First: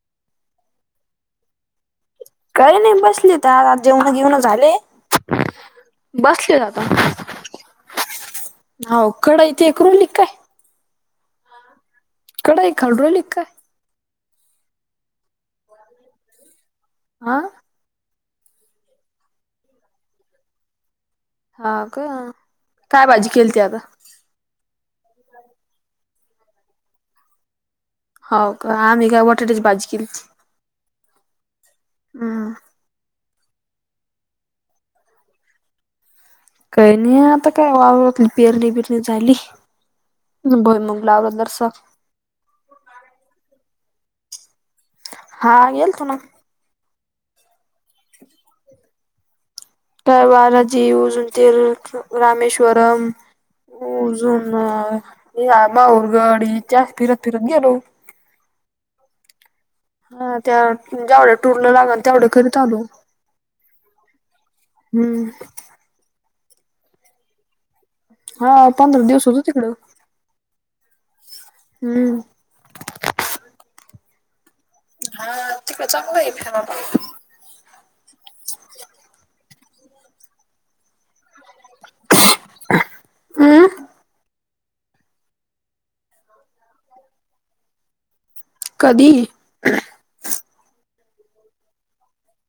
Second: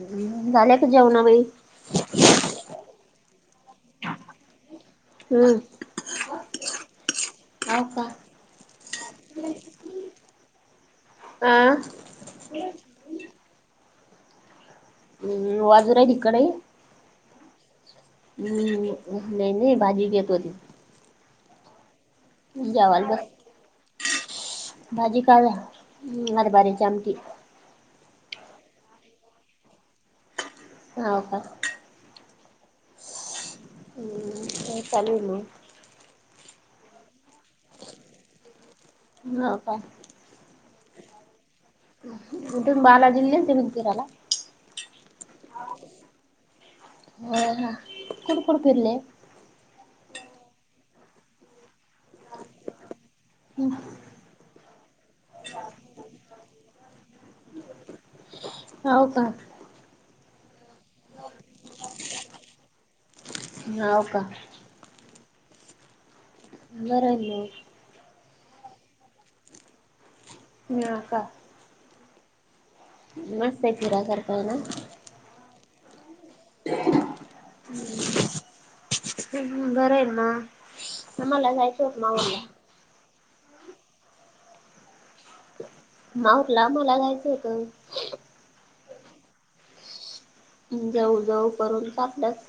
हम् झाल्या क जेवणा बाई कार नाही बसली तर आ आ जेवण घेऊन झाले हम्म बसले जात अ हकड इथ एक्रलीिक काय आह कडाई खड्रोल काय हम्म बाजू आहे तिकडे आह हम्म नाही नाही भाजी घेत होती हा का काय जेवायला भाजी बस केली त आता भाजी काय अर बारीची आमची हो का आम्ही काय वटेटेच बाज केली हो का. हम. हम्म ते चालू म. काही नाही आता काय वा पिरली पिर ह का लावला जरासा बालाजिल ति तराला. हा येल् तु ना. हा हा कोण कोडपरले. काय वाार जी उ जंतील रामेश्वरम हो जुन बाहरगडी त्या फिरत फिरत गेलो. [inaudible] हो का. हा त्या ज्यावढ्या टूरला लागल तेवढ्या कररीी चालू. नव का. हम् मर. हा पंधरा दिवस होतो तिकडं. ह का. हम्म. नमस्तेतिरा करताव ना. हा ते चां काय. बरं आहे ना आम्हाला जायचं होत ना ोलला. हम. माऊरला मला जाायचं होत. कधी,? जाऊ जाऊ करून टपलंस.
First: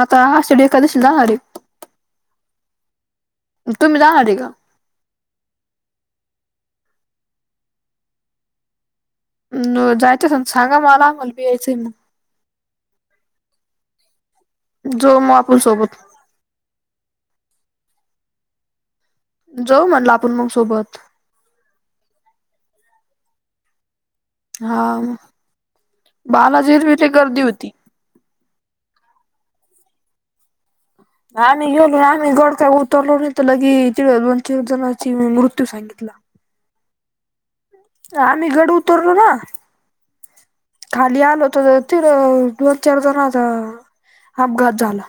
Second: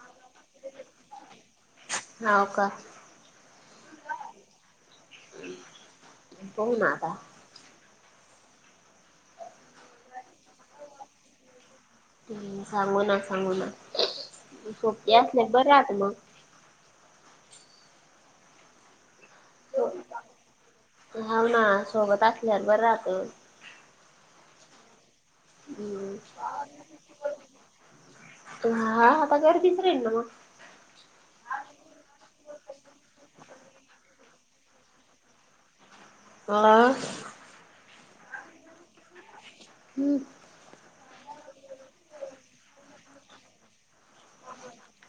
आाता ह एखकादशी जाणारे. का? तुम जा आठे का? बना आ का. जायचंस सांगा मला आमल बि यायचंय म. ् सांगू ना सांगू ना सोपे जाऊ मग असले आपण बर आहात सोबत. मग. जाऊ म्हटलं आपण मग सोबत. हव ना सोबत असल्यावर बरं राहतं. हा बालाजीर मथे गर्दी होती. हा आता गरदीच राेल ना मग. आम्ही गेलो आम्ही गडता उतरलो नाही तर लगे च चिड जणाची मृत्यू सांगितला. ह.. आम्ही गड उतरलो ना. हम्. खाली आल होत ति दोन चार जण आता. अपघात झाला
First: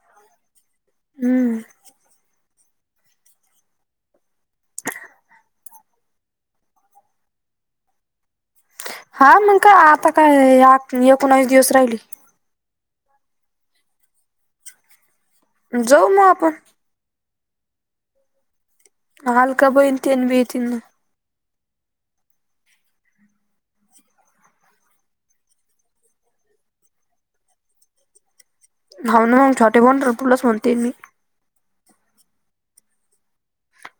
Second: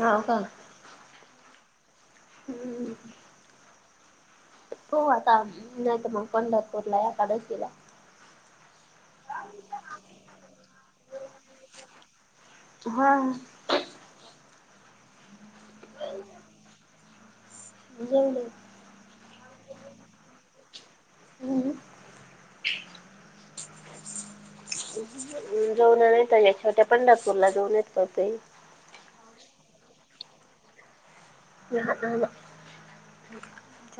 हाव का हम्म. हम्म. हो आता नाहीत मग पंढरपूरला एकादशीला. हा मग का आता काय एकोणास दिवस राहिली. हा जाऊ मग आपण. बज. हल का बतीयन भीतीिन. हम्म जऊन येत या ेवट्या पंढरपूरला जाऊन येतते. हा ना मग छोटे बन रुलस म्हणते मी. ना आ ना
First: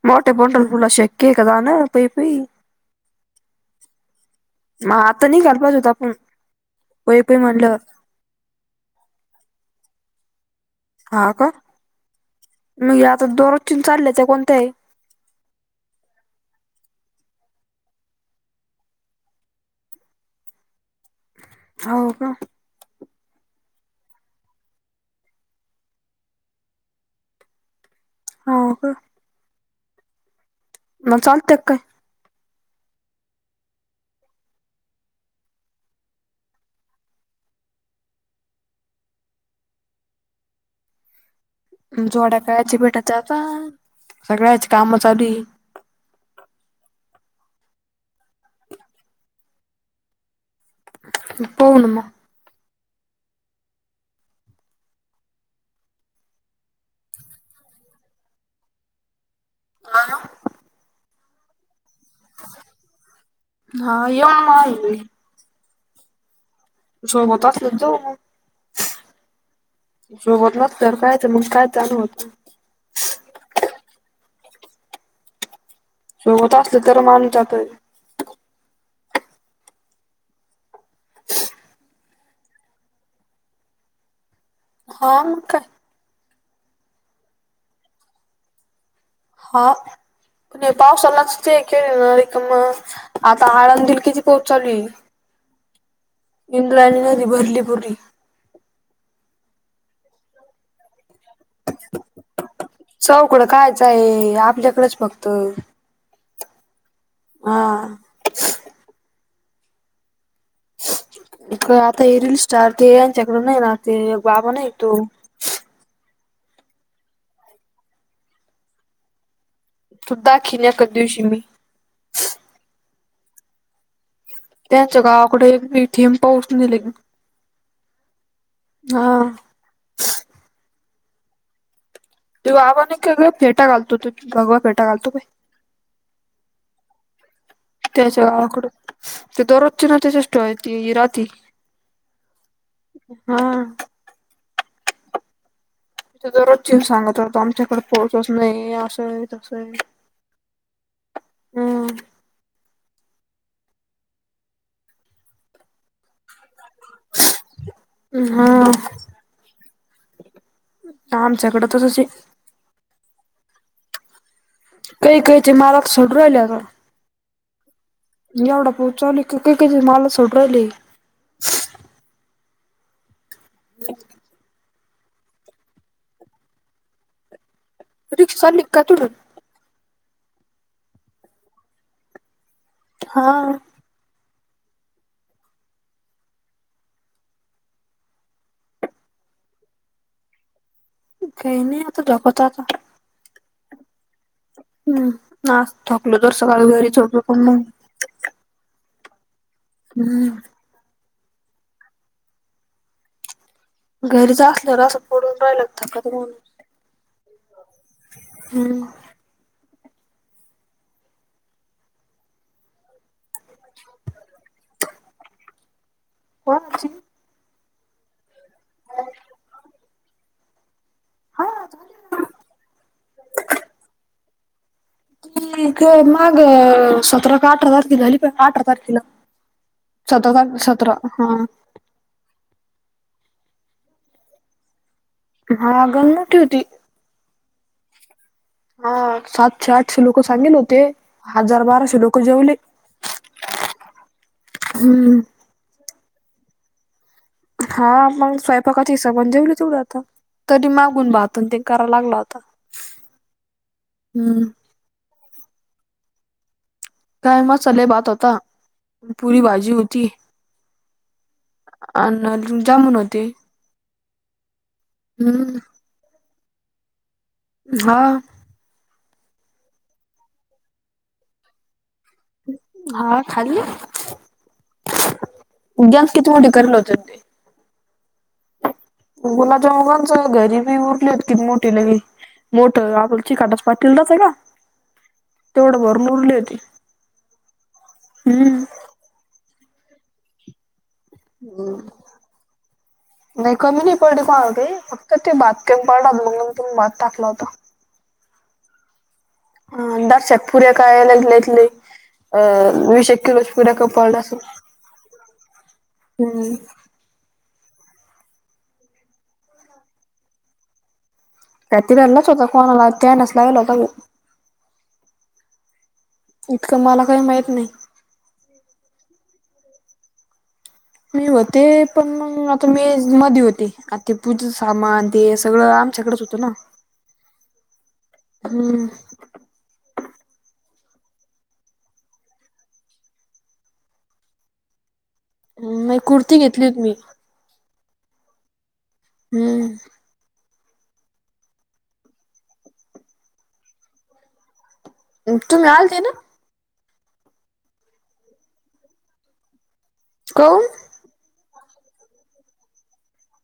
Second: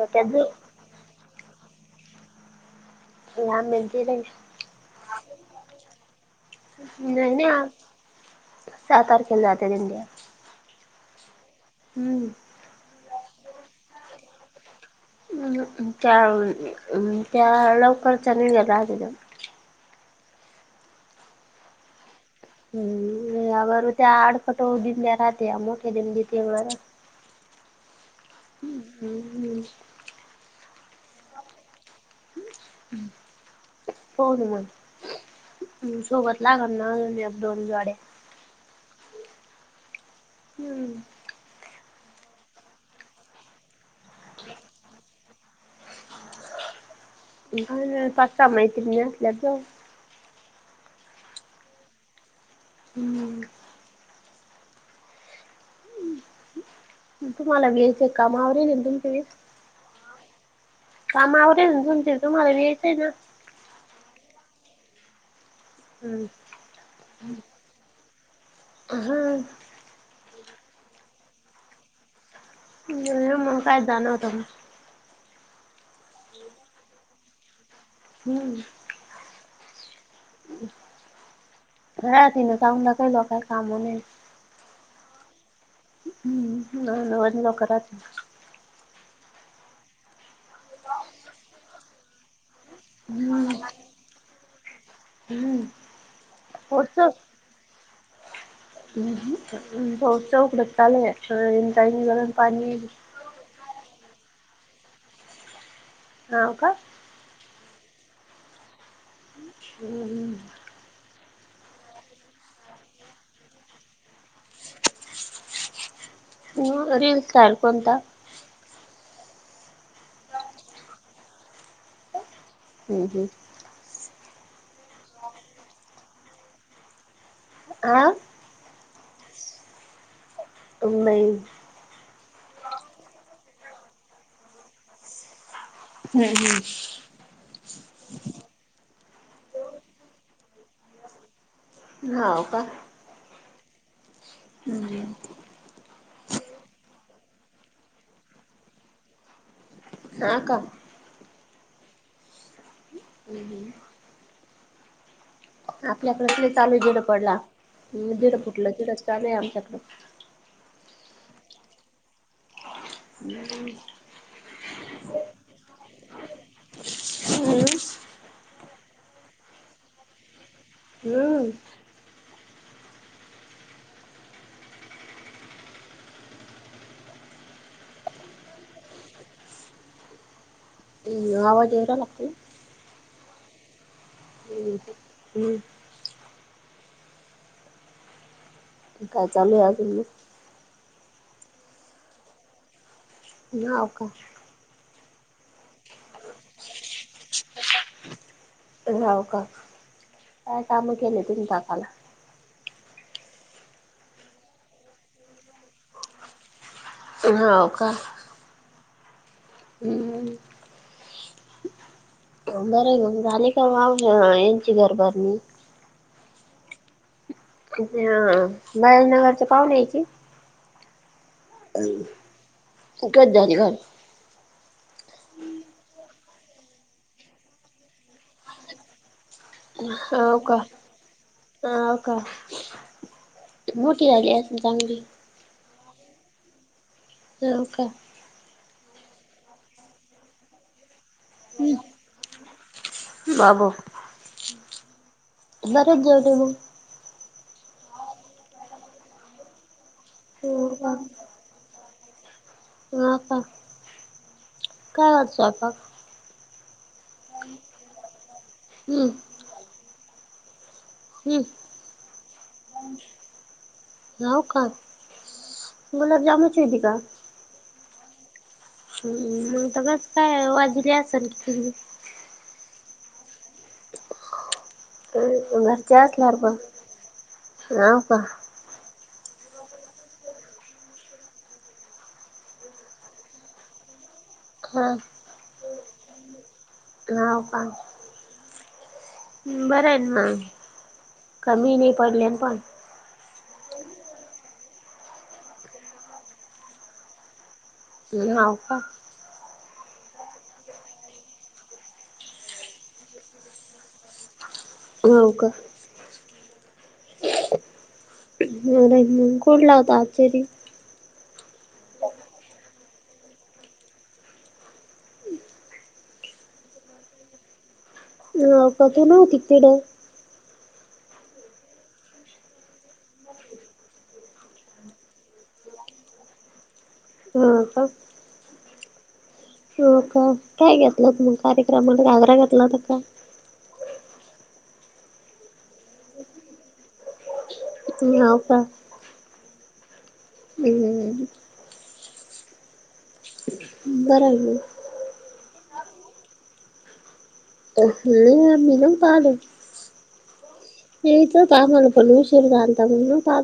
मोठे बोंटल फुला शके कदा न पई पई आंब्यांची नाही मग आता नाही कापच होता आपण पायी नाही पायी नाही म्हणल्यावर सातार खेल जात दिंडया हा का? हम्म दररोज ची चालल्यात कोणत्या आ म त्या त्या लवकरचा नि [unintelligible] हो का? हम्म आर त्या आडफटोधीम्या राहते मोठे देम दती हो ह् का हम्म हम् मग चालतय काय हो न [unintelligible] हम् सोबत लागल ना दोन जोड्या. हम्म जोड्या कायची भेटायच्या आता सगळ्याची कामं चालू हाय. [inaudible] [unintelligible] असल्या जा [inaudible] पवणम हम्म तुम्हाला वेळच्या कामावर येई तुमचे वेस हॅलो! ! काम आवर गेलते तुम्हाला यायचंय ना हो हम्म सोबत असेल जाऊ मग हम्म सोबत न तर कायच मग काय चालू होत. [unintelligible] काय जाण होत मी सोबत असलं तर माणुस जातोय. हम्म राह त ना चांगला काय लोकांना काय काम नाही? हा मग काय? हम्म लोक राात हा पण पावसालाच ते ख आता हम्म आळंदल किती पाऊस चालू आहे. हम्म इंद्राणी पोहोचच नदी भरली पुरी. भाऊचौ उकडताल [unintelligible] पाणी चौकडं कायच आहे आपल्याकडेच फक्त हा का? हा हम् [inaudible] इकडे आता हे रील स्टार ते यांच्याकड नाही ना ते बाबा नाही तो रील स्टार कोणता? सुद्धाखिनक दिवशी मी हम्म हम त्यांच्या गावाकडे पीटीएम पाऊस दिले आ.. ह. हा नाही ते आबि आणि फेटा घालतो ते भगवा फेटा घलतो पाय. हम्म हम्म त्याच्या गावाकड ते दरोजचे ना तेष्ट त राती हाव हा [inaudible] म्हणजे तो दररोज चे सांगत रात आमच्याकडे पाऊसच नाही असं तसं आहे. हा का? हम्म हम्म हम्म आपल्या कडे प्रत्ये. चालू झधड पडला जिडं फुटलं हा तिडच काल आमच्याकडं. ह आमच्याकडें त तशी हम्म काही काहीचे माल सड राहिलेता हम्म एवढा पाऊ. [inaudible] हम्म [inaudible] रिक्षा निकका तडून. हम् आवाज येरा ला? हा हम्म हम्म काय चालू अजून. काही नाही आता झोपतो आता नाका हम् ना थकलो राव का हम्म काय काम केले तुम्ही थकाला? घरीच असल्या र असं पडून राहिलं थकत म्हण. होय का? हम्म हम्म बर मग झाली काव आहो यांची घर भारणी? कोनाची? हा बाैलनगरच्या पाहुण्या यायची. हा झाली तकद्याची घर त मग सतरा का अठरा तारखे झाली पण अठरा तारखेला. सतरा हवं तार का सतरा हा हवं का. मोठी झाली आहे ना चांगली? हा गण मोठी होती. होव का. हा सातशे आठशे लोक सांगेन होते. हजार हम्म बारशे लोक जेवले. हम्म बरच जेवले मग हा आपण स्वयंपाकाच्या हिसाबण जेवला तेवढं आता तरी हो मागून भात अन ते. लागला होता ह हम्म काय होता स्वयंपाक? काय मसाले भात होता हम्म पुरी भाजी होती. हम्म अन अजून जामुन होते. होव का हम्म गुलाबजामनचीती का हा हम्म मग त बस काय वाजले असेल की तुमही हा खाली घरचे असल्या प करले होते ह का मुोलाच्या मुघांच घरी बी उरलीत कि मोठी लगे मोठ आपचीिकाटस्पातीलला स का हा तेवढं भर मुरली होती ह का हम्म. बरं आहे मग कमी नाही पडलेन पण नाही कमी नाही पडली कोण होते फक्त ते भात केम पडात म्हणून तुम्ही भात टाकला होता नाव का ह दशक पुर्या कायला लेतली अं मीश किलोज पुऱ्याक पळला अस हो का अरे कुठला होतचरी त्या तिलाच होता कोणाला तरच लागेला होता ग इतकं मला काही माहित नाही ह काथ ना होती तड मी होते पण मग आता मी मध्ये होते आ ते पूज सामान ते सगळं आमच्याकडच होत ना हा ह हम का काय घेतलं त मग कार्यक्रमाला घगरा घेतला न का नाही कुर्ती घेतली होत मी ह ह प हम्म हम्म बरोबर तुम्ही आल ते ना ह मन पालं कोण कायमला पण उशीर काता म्हणून पा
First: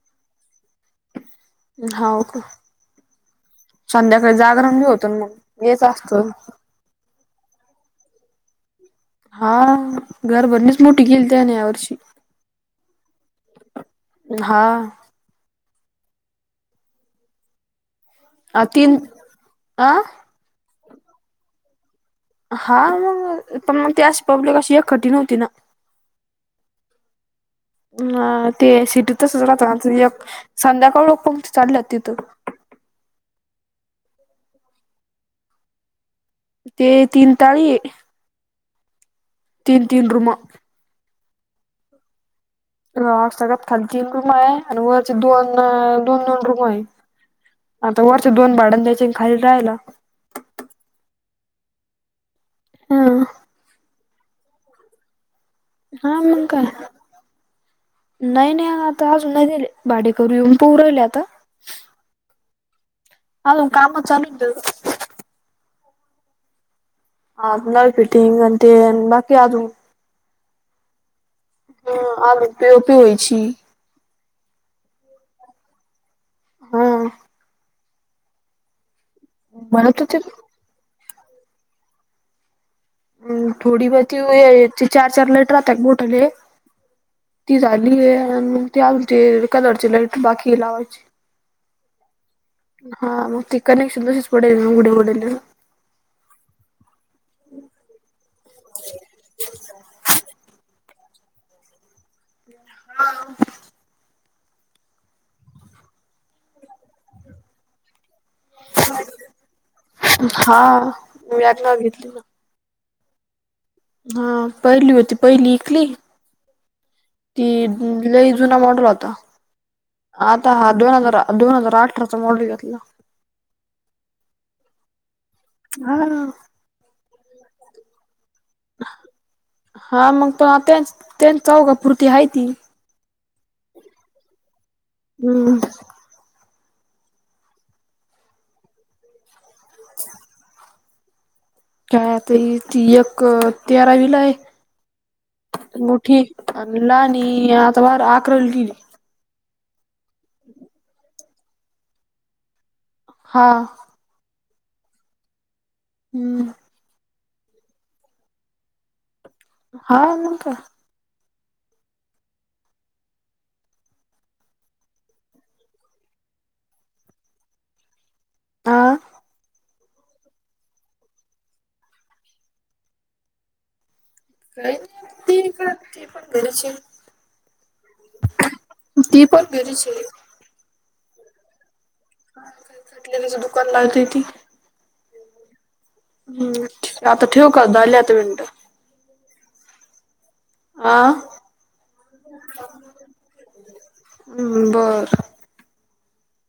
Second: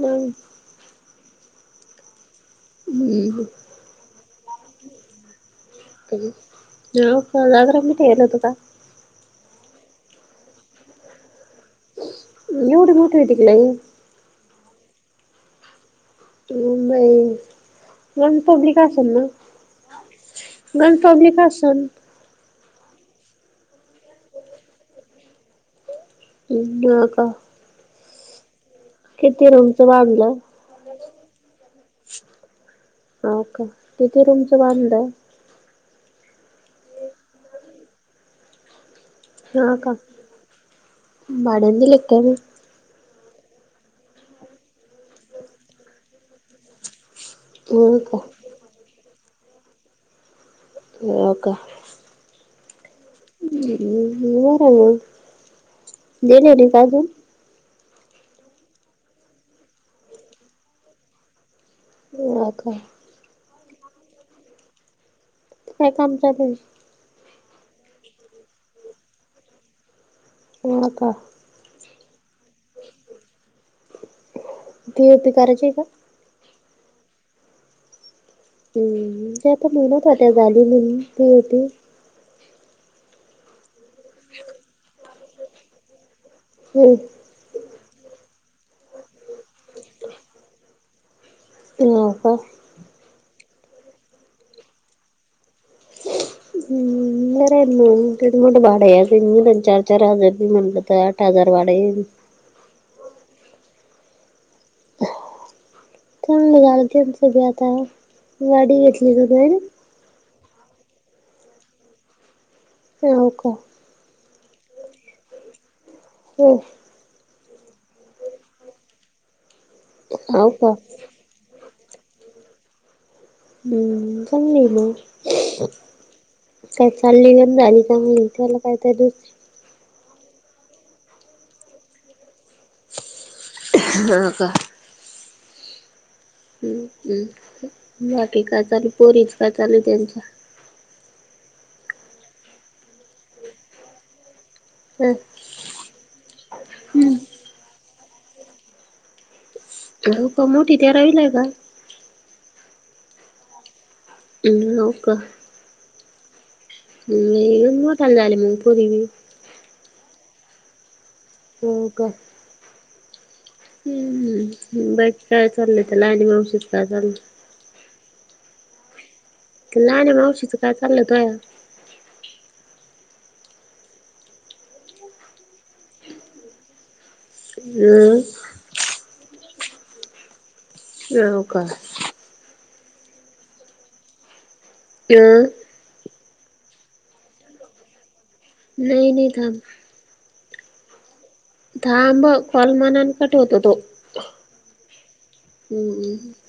हो का हम्म जागरणी होत मग येच असत कागराठ ये ना तु का हा घरबरणीच मोठी गेली त्याने यावर्षी नोड मोठ वेटिकलंय हा हम नन आ पब्लिक तीन असन ना आ गन पब्लिक असन हा मग पण मग ते अशी पब्लिक अशी एकठीण हो्हती ना न का ह ते सिटीतचच किती रूमचं राहत एक बांधलं संध्याकाळ लोक प चाढलेत तिथं तिती रूमचं बांधलं ते तीन ताळी तीन तीन रूमा मड दि ल का गप खाली तीन रूम आहे आणि वरचे दोन दोन दोन रूम आहे हो आता का वर्ष दोन भाडन द्यायचे आणि खाली राहायला हो का हं. ह् वरा म हा मं काय नाही नाही आता अज नाही दिले भाडे कर येऊन परवले आता हो का ह काम चालू काय काम चालेलंल ह फिटिंग ते बाकी आज हो का हा आमही पीओपी होईची बीओपी कराजे का हा हम्म ते आता म्हणत मुनत होते होत्या झाली म्ही होती ह थोडी ब त चार चार लालेटर राहत बोटले हम्म ती झालीय आणि मग तेी आते कलरची लाईट बाकी लावायची न का हा मग ती कनेक्शन तशीच पडेलग घुड्या घड हम्र ना मोठे भाडे चार चार हजार म्हणलं तर आठ हजार भाडे हा तर मघाल सगळी आता गाडी घेतली स हा मी आत ना घेतली ना. हो का हा पहिली होती पहिली इकली हो ती ललेई जुना मॉडल होता हो आता का हा दोन हजार दोन हजार अठराचा मॉडल येतता इला हम्म जमली म हा काय चालली घण झाली चगली ख कायत दु हा मग पण त्यांच त्यांच जाऊ का पुुरती हा ती ह का हम्म हम्म् बाकी का चालू पोरीच का चालू त्यांच्या काय आता तयक तेरावीलाय ह मोठी अला आणि आता बार आकल गली हो का मोठी तेरावी ला का हा ह नोका. हम्म. हम् मोठल झाले मुग पुरवी हा न का. हो का. हम्मम बाईक काय चाललंय ते लाईन ववशीित का चाललं. आह. तर नाही ना मग अवशीच काय चाललं तया का नाही त का त पणंदची हम. वरचल अ का? का खटले तचं दुकान लावतेय ती अं. हम् आता ठेउक झाली आता मिनिटं. नई नई थांब. आ. थांब कॉल मनानं कट होतो तो. हम्म बर. हम्म.